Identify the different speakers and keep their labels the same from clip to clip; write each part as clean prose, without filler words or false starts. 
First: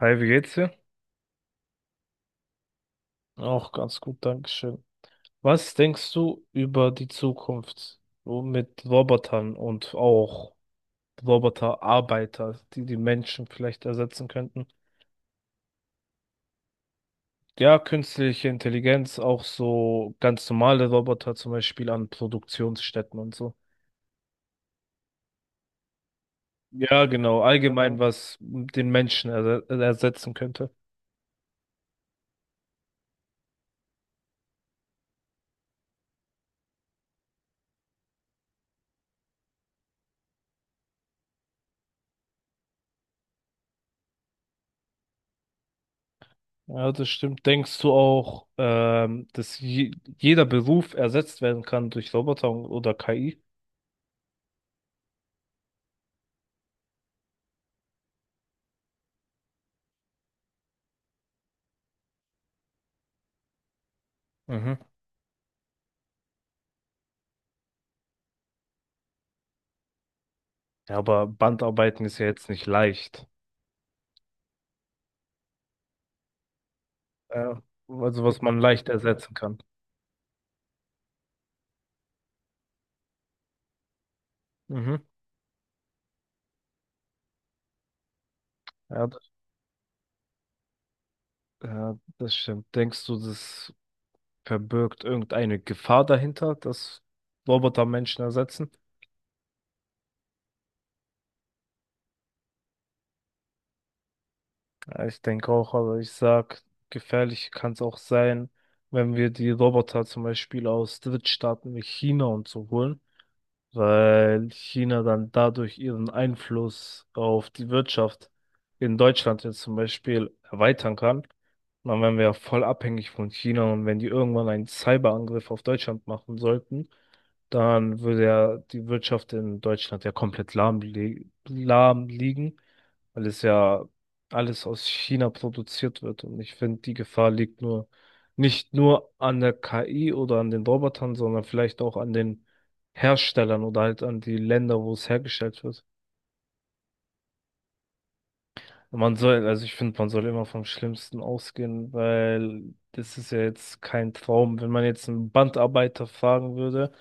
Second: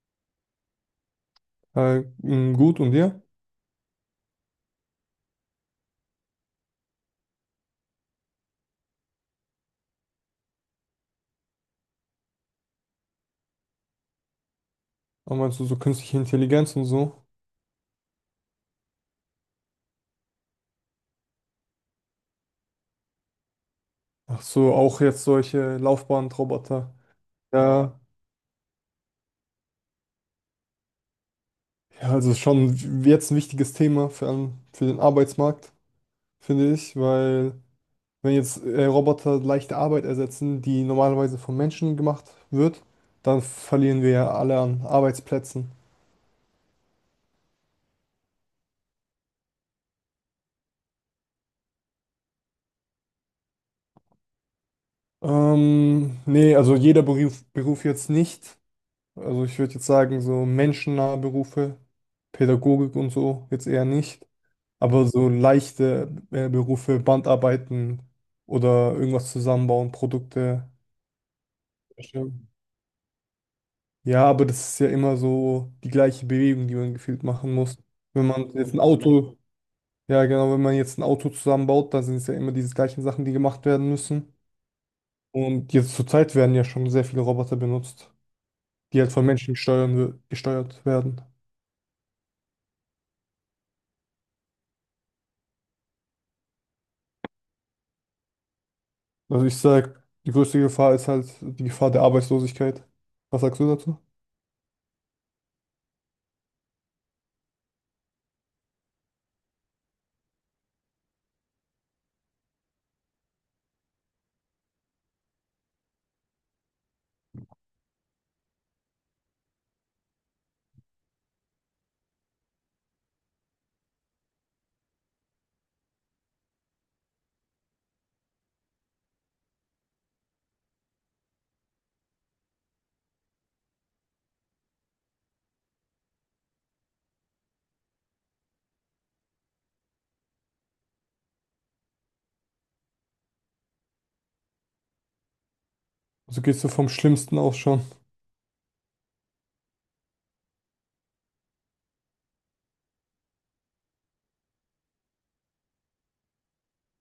Speaker 1: Hi, wie geht's dir?
Speaker 2: Gut, und dir?
Speaker 1: Auch ganz gut, Dankeschön. Was denkst du über die Zukunft so mit Robotern und auch Roboterarbeiter, die die Menschen vielleicht ersetzen könnten?
Speaker 2: Aber meinst du so künstliche Intelligenz und so?
Speaker 1: Ja, künstliche Intelligenz, auch so ganz normale Roboter, zum Beispiel an Produktionsstätten und so.
Speaker 2: Ach so, auch jetzt solche Laufbahnroboter.
Speaker 1: Ja, genau, allgemein,
Speaker 2: Ja,
Speaker 1: was den Menschen ersetzen könnte.
Speaker 2: ja, also schon jetzt ein wichtiges Thema für den Arbeitsmarkt, finde ich, weil wenn jetzt Roboter leichte Arbeit ersetzen, die normalerweise von Menschen gemacht wird, dann verlieren wir ja alle an Arbeitsplätzen.
Speaker 1: Ja, das stimmt. Denkst du auch, dass je jeder Beruf ersetzt werden kann durch Roboter oder KI?
Speaker 2: Nee, also jeder Beruf jetzt nicht. Also ich würde jetzt sagen, so menschennahe Berufe, Pädagogik und so, jetzt eher nicht. Aber so leichte Berufe, Bandarbeiten oder irgendwas zusammenbauen, Produkte
Speaker 1: Ja, aber Bandarbeiten ist ja jetzt
Speaker 2: erstellen.
Speaker 1: nicht leicht.
Speaker 2: Ja, aber das ist ja immer so die gleiche Bewegung, die man gefühlt machen
Speaker 1: Ja,
Speaker 2: muss.
Speaker 1: also
Speaker 2: Wenn
Speaker 1: was
Speaker 2: man
Speaker 1: man
Speaker 2: jetzt ein
Speaker 1: leicht ersetzen
Speaker 2: Auto,
Speaker 1: kann.
Speaker 2: Ja genau, wenn man jetzt ein Auto zusammenbaut, dann sind es ja immer diese gleichen Sachen, die gemacht werden müssen.
Speaker 1: Mhm.
Speaker 2: Und jetzt zurzeit werden ja schon sehr viele Roboter benutzt, die
Speaker 1: Ja,
Speaker 2: halt
Speaker 1: d-
Speaker 2: von Menschen gesteuert werden.
Speaker 1: ja, das stimmt. Denkst du, das verbirgt irgendeine Gefahr dahinter, dass Roboter Menschen ersetzen?
Speaker 2: Also ich sag, die größte Gefahr ist halt die Gefahr der Arbeitslosigkeit. Was sagst du dazu?
Speaker 1: Ja, ich denke auch, aber ich sag, gefährlich kann es auch sein, wenn wir die Roboter zum Beispiel aus Drittstaaten wie China und so holen. Weil China dann dadurch ihren Einfluss auf die Wirtschaft in Deutschland jetzt zum Beispiel erweitern kann. Dann wären wir ja voll abhängig von China und wenn die irgendwann einen Cyberangriff auf Deutschland machen sollten, dann würde ja die Wirtschaft in Deutschland ja komplett lahm liegen, weil es ja alles aus China produziert wird. Und ich finde, die Gefahr liegt nur nicht nur an der KI oder an den Robotern, sondern vielleicht auch an den Herstellern oder halt an die Länder, wo es hergestellt wird.
Speaker 2: Also gehst du vom Schlimmsten aus schon?
Speaker 1: Man soll, also ich finde, man soll immer vom Schlimmsten ausgehen, weil das ist ja jetzt kein Traum. Wenn man jetzt einen Bandarbeiter fragen würde,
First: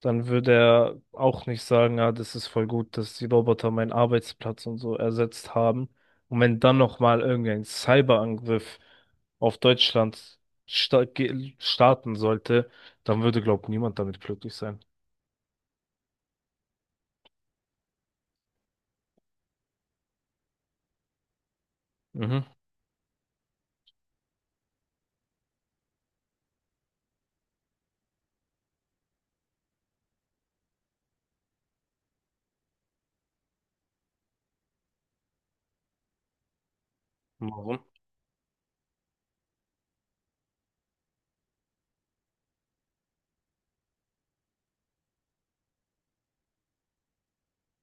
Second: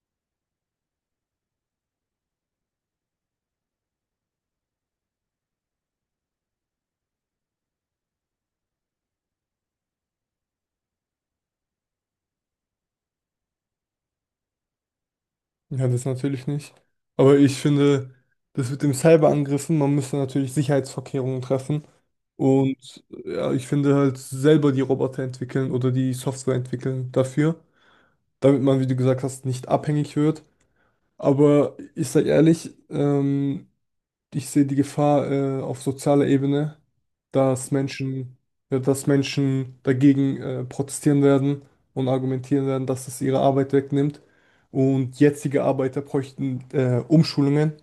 Speaker 1: dann würde er auch nicht sagen, ja, das ist voll gut, dass die Roboter meinen Arbeitsplatz und so ersetzt haben. Und wenn dann nochmal irgendein Cyberangriff auf Deutschland starten sollte, dann würde, glaube ich, niemand damit glücklich sein.
Speaker 2: Ja, das natürlich nicht. Aber ich finde, das mit dem Cyberangriffen, man müsste natürlich Sicherheitsvorkehrungen treffen.
Speaker 1: Mhm.
Speaker 2: Und ja, ich finde halt selber die Roboter entwickeln oder die Software entwickeln dafür, damit man, wie du gesagt hast, nicht abhängig wird. Aber ich sag ehrlich, ich sehe die Gefahr auf sozialer Ebene, dass
Speaker 1: Warum?
Speaker 2: Menschen, ja, dass Menschen dagegen protestieren werden und argumentieren werden, dass es ihre Arbeit wegnimmt. Und jetzige Arbeiter bräuchten Umschulungen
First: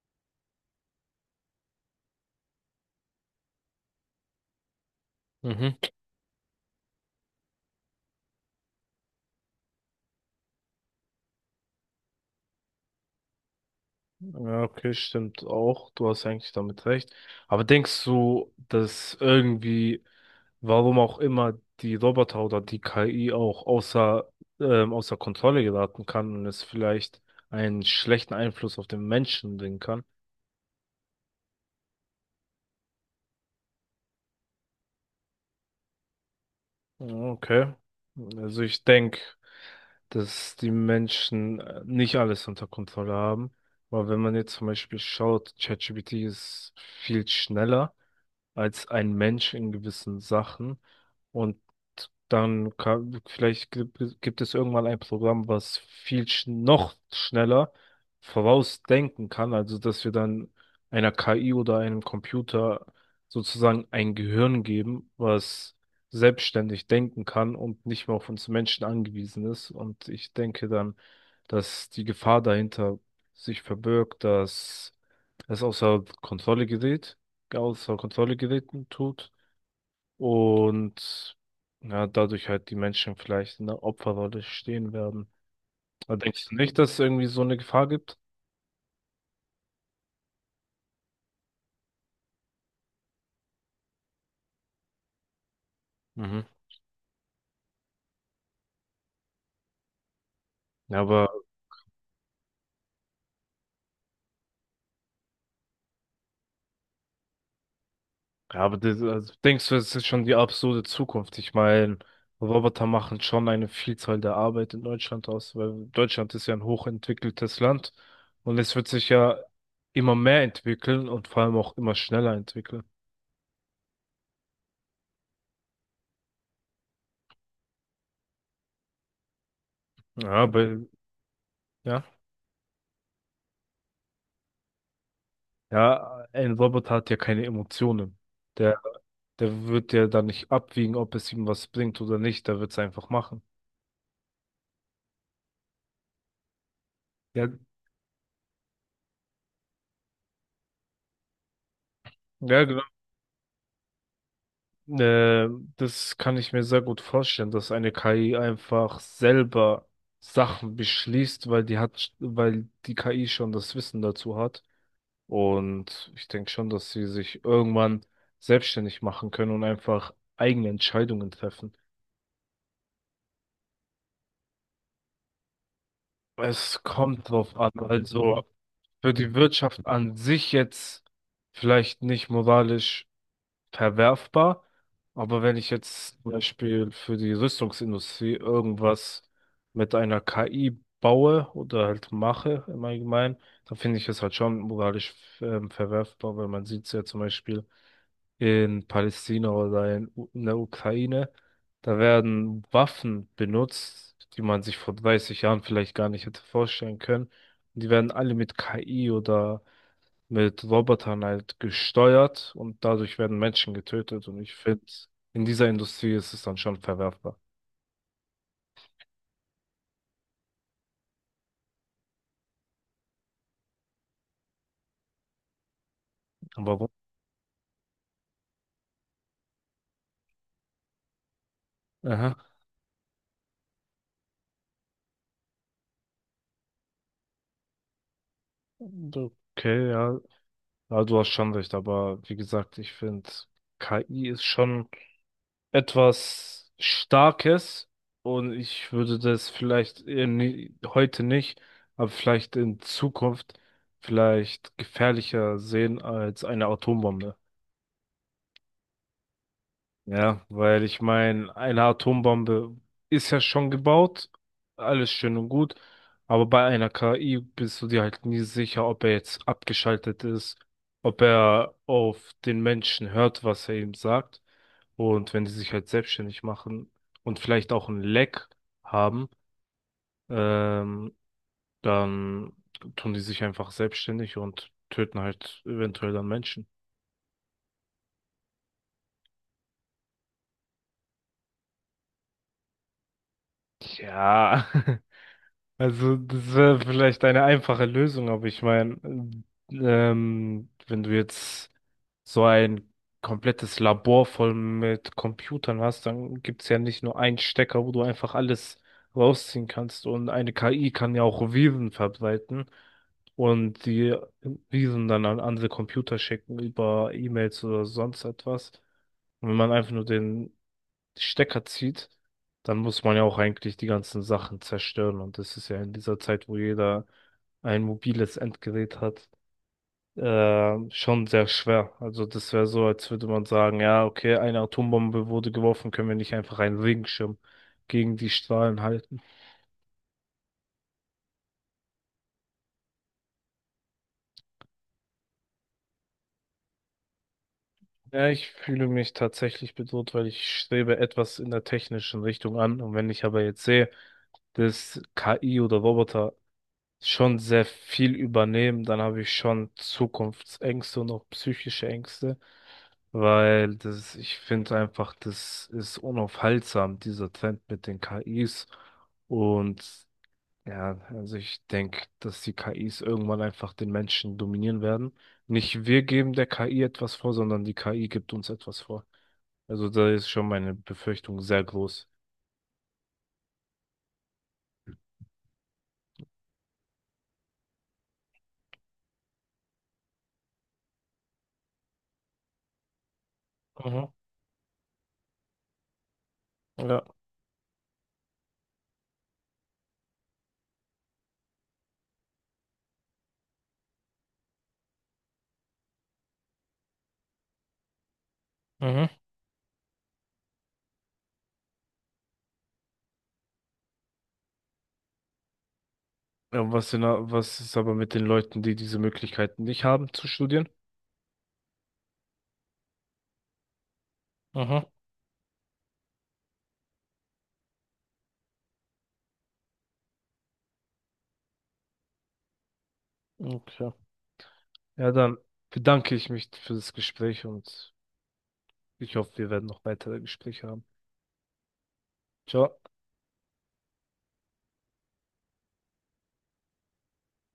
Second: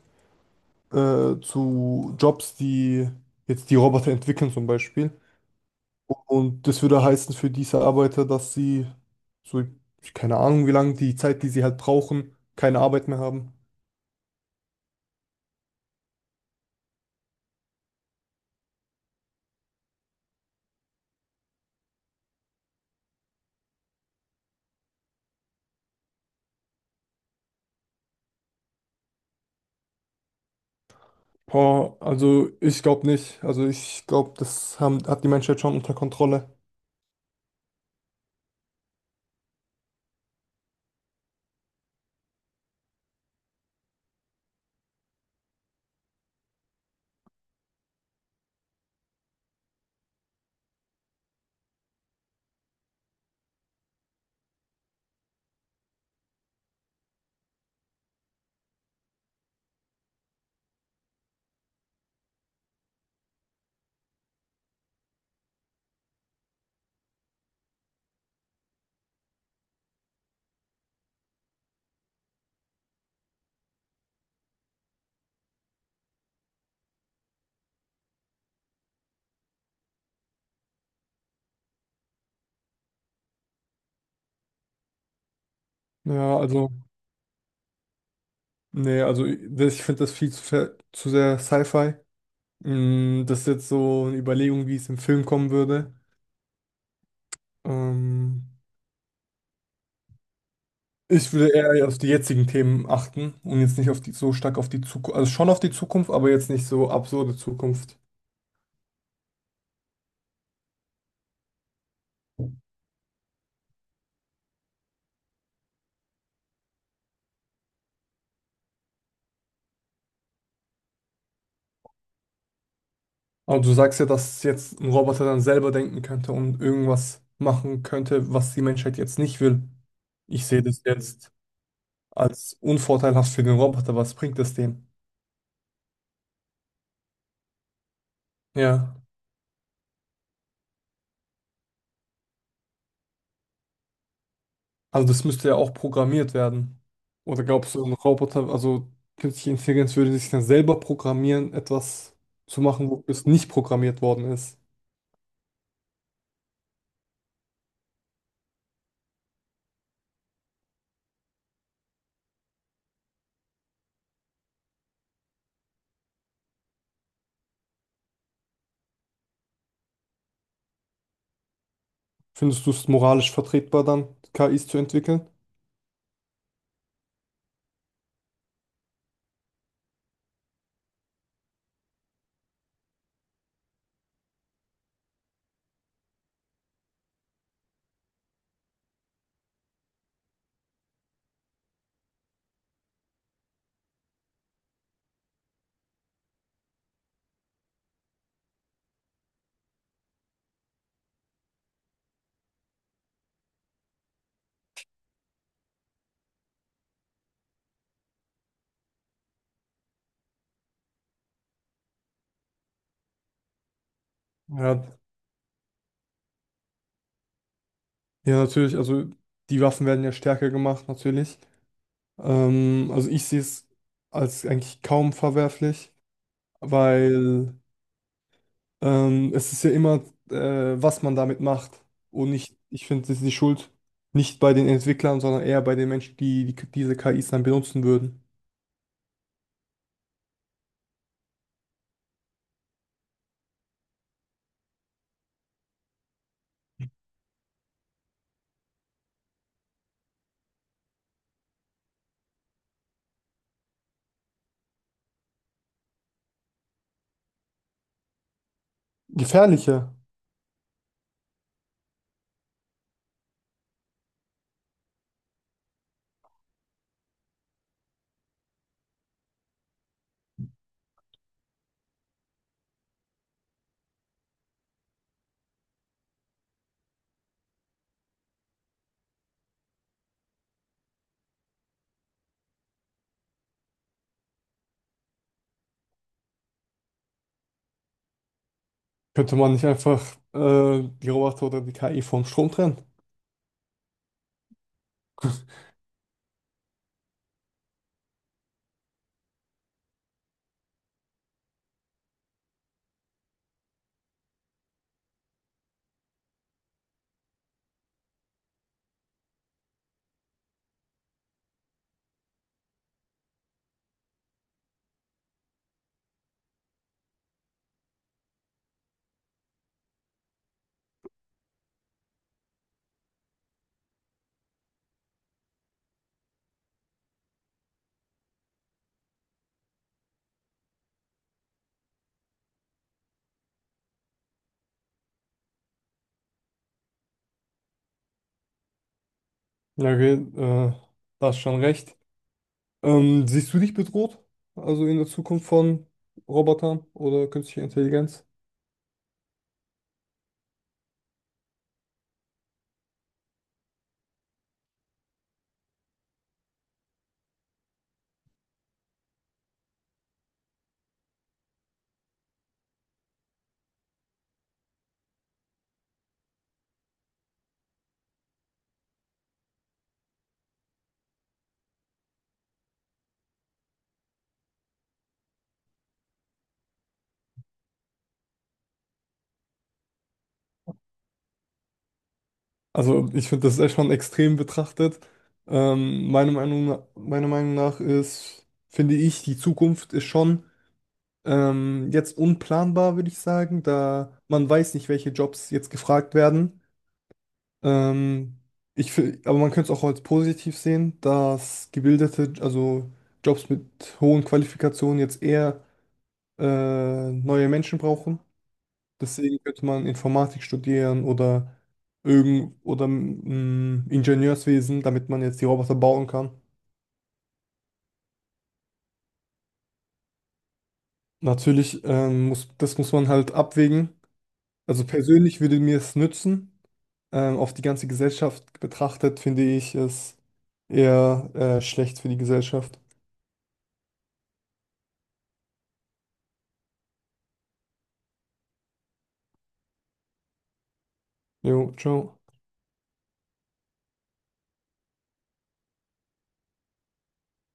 Speaker 2: zu Jobs, die jetzt die Roboter entwickeln zum Beispiel.
Speaker 1: Mhm.
Speaker 2: Und das würde heißen für diese Arbeiter, dass sie so, keine Ahnung wie lange, die Zeit, die sie halt brauchen, keine Arbeit mehr haben.
Speaker 1: Ja, okay, stimmt auch. Du hast eigentlich damit recht. Aber denkst du, dass irgendwie, warum auch immer, die Roboter oder die KI auch außer Kontrolle geraten kann und es vielleicht einen schlechten Einfluss auf den Menschen bringen kann?
Speaker 2: Boah, also ich glaube nicht. Also ich glaube, hat die Menschheit schon unter Kontrolle.
Speaker 1: Ja, okay. Also ich denke, dass die Menschen nicht alles unter Kontrolle haben. Weil wenn man jetzt zum Beispiel schaut, ChatGPT ist viel schneller als ein Mensch in gewissen Sachen. Und dann vielleicht gibt es irgendwann ein Programm, was viel sch noch schneller vorausdenken kann, also dass wir dann einer KI oder einem Computer sozusagen ein Gehirn geben, was selbstständig denken kann und nicht mehr auf uns Menschen angewiesen ist. Und ich denke dann, dass die Gefahr dahinter sich verbirgt, dass es außer Kontrolle geraten tut und ja, dadurch halt die Menschen vielleicht in der Opferrolle stehen werden. Aber
Speaker 2: Ja,
Speaker 1: denkst du
Speaker 2: also,
Speaker 1: nicht, dass es irgendwie so eine Gefahr gibt?
Speaker 2: nee, also ich finde das zu sehr Sci-Fi. Mm, das ist jetzt so eine Überlegung, wie es im Film kommen würde.
Speaker 1: Mhm.
Speaker 2: Ähm,
Speaker 1: Ja, aber,
Speaker 2: Ich würde eher auf die jetzigen Themen achten und jetzt nicht auf die, so stark auf die Zukunft, also schon auf die Zukunft, aber jetzt nicht so absurde Zukunft.
Speaker 1: ja, aber das, also denkst du, es ist schon die absurde Zukunft? Ich meine, Roboter machen schon eine Vielzahl der Arbeit in Deutschland aus, weil Deutschland ist ja ein hochentwickeltes Land und es wird sich ja immer mehr entwickeln und vor allem auch immer schneller entwickeln.
Speaker 2: Aber du sagst ja, dass jetzt ein Roboter dann selber denken könnte und irgendwas machen könnte, was die Menschheit jetzt nicht will.
Speaker 1: Ja,
Speaker 2: Ich sehe
Speaker 1: aber,
Speaker 2: das jetzt
Speaker 1: ja.
Speaker 2: als unvorteilhaft für den Roboter. Was bringt es dem?
Speaker 1: Ja, ein Roboter hat ja keine Emotionen. Der,
Speaker 2: Ja,
Speaker 1: der wird ja dann nicht abwiegen, ob es ihm was bringt oder nicht. Der wird es einfach machen.
Speaker 2: also das müsste ja auch programmiert werden. Oder
Speaker 1: Ja,
Speaker 2: glaubst du, ein Roboter, also künstliche Intelligenz würde sich dann selber programmieren, etwas zu
Speaker 1: ja, genau.
Speaker 2: machen, wo es nicht programmiert worden ist?
Speaker 1: Äh, Das kann ich mir sehr gut vorstellen, dass eine KI einfach selber Sachen beschließt, weil die KI schon das Wissen dazu hat. Und ich denke schon, dass sie sich irgendwann selbstständig machen können und einfach eigene Entscheidungen treffen.
Speaker 2: Findest du es moralisch vertretbar dann, KIs zu entwickeln?
Speaker 1: Es kommt drauf an. Also, für die Wirtschaft an sich jetzt vielleicht nicht moralisch verwerfbar, aber wenn ich jetzt zum Beispiel für die Rüstungsindustrie irgendwas mit einer KI baue oder halt mache im Allgemeinen, dann finde ich es halt schon moralisch verwerfbar, weil man sieht es ja zum Beispiel in Palästina oder in der Ukraine, da werden Waffen benutzt, die man sich vor 30 Jahren vielleicht gar nicht hätte vorstellen können. Die werden alle mit KI oder mit Robotern halt gesteuert und dadurch werden Menschen getötet. Und ich
Speaker 2: Ja,
Speaker 1: finde, in dieser Industrie ist es dann schon verwerfbar.
Speaker 2: ja, natürlich. Also die Waffen werden ja stärker gemacht, natürlich. Also ich sehe es als eigentlich kaum verwerflich,
Speaker 1: Aber wo?
Speaker 2: weil es ist ja immer, was man damit macht. Und
Speaker 1: Aha.
Speaker 2: nicht, ich finde, es ist die Schuld nicht bei den Entwicklern, sondern eher bei den Menschen, die diese KIs dann benutzen würden.
Speaker 1: Okay, ja. Ja, du hast schon recht, aber wie gesagt, ich finde, KI ist schon etwas Starkes und ich würde das vielleicht eher heute nicht, aber vielleicht in Zukunft vielleicht gefährlicher sehen als eine Atombombe.
Speaker 2: Gefährlicher.
Speaker 1: Ja, weil ich meine, eine Atombombe ist ja schon gebaut, alles schön und gut, aber bei einer KI bist du dir halt nie sicher, ob er jetzt abgeschaltet ist, ob er auf den Menschen hört, was er ihm sagt. Und wenn die sich halt selbstständig machen und vielleicht auch ein Leck haben, ähm, dann tun die sich einfach selbstständig und töten halt eventuell dann Menschen.
Speaker 2: Könnte man nicht einfach die Roboter oder die KI vom Strom trennen?
Speaker 1: Ja. Also, das wäre vielleicht eine einfache Lösung, aber ich meine, wenn du jetzt so ein komplettes Labor voll mit Computern hast, dann gibt es ja nicht nur einen Stecker, wo du einfach alles rausziehen kannst. Und eine KI kann ja auch Viren verbreiten und die Viren dann an andere Computer schicken über E-Mails oder sonst etwas. Und wenn man einfach nur den Stecker zieht, dann muss man ja auch eigentlich die ganzen Sachen zerstören. Und das ist ja in dieser Zeit, wo jeder ein mobiles Endgerät hat, schon sehr schwer. Also das wäre so, als würde man sagen, ja, okay, eine Atombombe wurde geworfen, können wir nicht einfach einen Regenschirm gegen die Strahlen halten.
Speaker 2: Ja, okay, da hast schon recht. Siehst du dich bedroht? Also in der Zukunft von Robotern oder künstlicher Intelligenz?
Speaker 1: Ja, ich fühle mich tatsächlich bedroht, weil ich strebe etwas in der technischen Richtung an. Und wenn ich aber jetzt sehe, dass KI oder Roboter schon sehr viel übernehmen, dann habe ich schon Zukunftsängste und auch psychische Ängste, weil das, ich finde einfach, das ist unaufhaltsam, dieser Trend mit den KIs. Und ja, also ich denke, dass die KIs irgendwann einfach den Menschen dominieren werden. Nicht wir geben der KI etwas vor, sondern die KI gibt uns etwas vor. Also da ist schon meine Befürchtung sehr groß.
Speaker 2: Also ich finde, das ist echt schon extrem betrachtet. Meiner Meinung nach finde ich, die Zukunft ist schon jetzt unplanbar, würde ich sagen,
Speaker 1: Mhm.
Speaker 2: da man weiß nicht, welche Jobs jetzt gefragt werden.
Speaker 1: Ja.
Speaker 2: Ähm, aber man könnte es auch als positiv sehen, dass gebildete, also Jobs mit hohen Qualifikationen jetzt eher neue Menschen brauchen.
Speaker 1: Mhm.
Speaker 2: Deswegen könnte man Informatik studieren oder Ingenieurswesen, damit man jetzt die Roboter bauen kann.
Speaker 1: Ja, was ist aber mit den Leuten, die diese Möglichkeiten nicht haben zu studieren?
Speaker 2: Natürlich muss man halt abwägen. Also
Speaker 1: Mhm.
Speaker 2: persönlich würde mir es nützen. Auf die ganze Gesellschaft betrachtet finde ich es eher schlecht für die Gesellschaft.
Speaker 1: Okay. Ja, dann bedanke ich mich für das Gespräch und ich hoffe, wir werden noch weitere Gespräche haben.
Speaker 2: Jo, ciao.
Speaker 1: Ciao.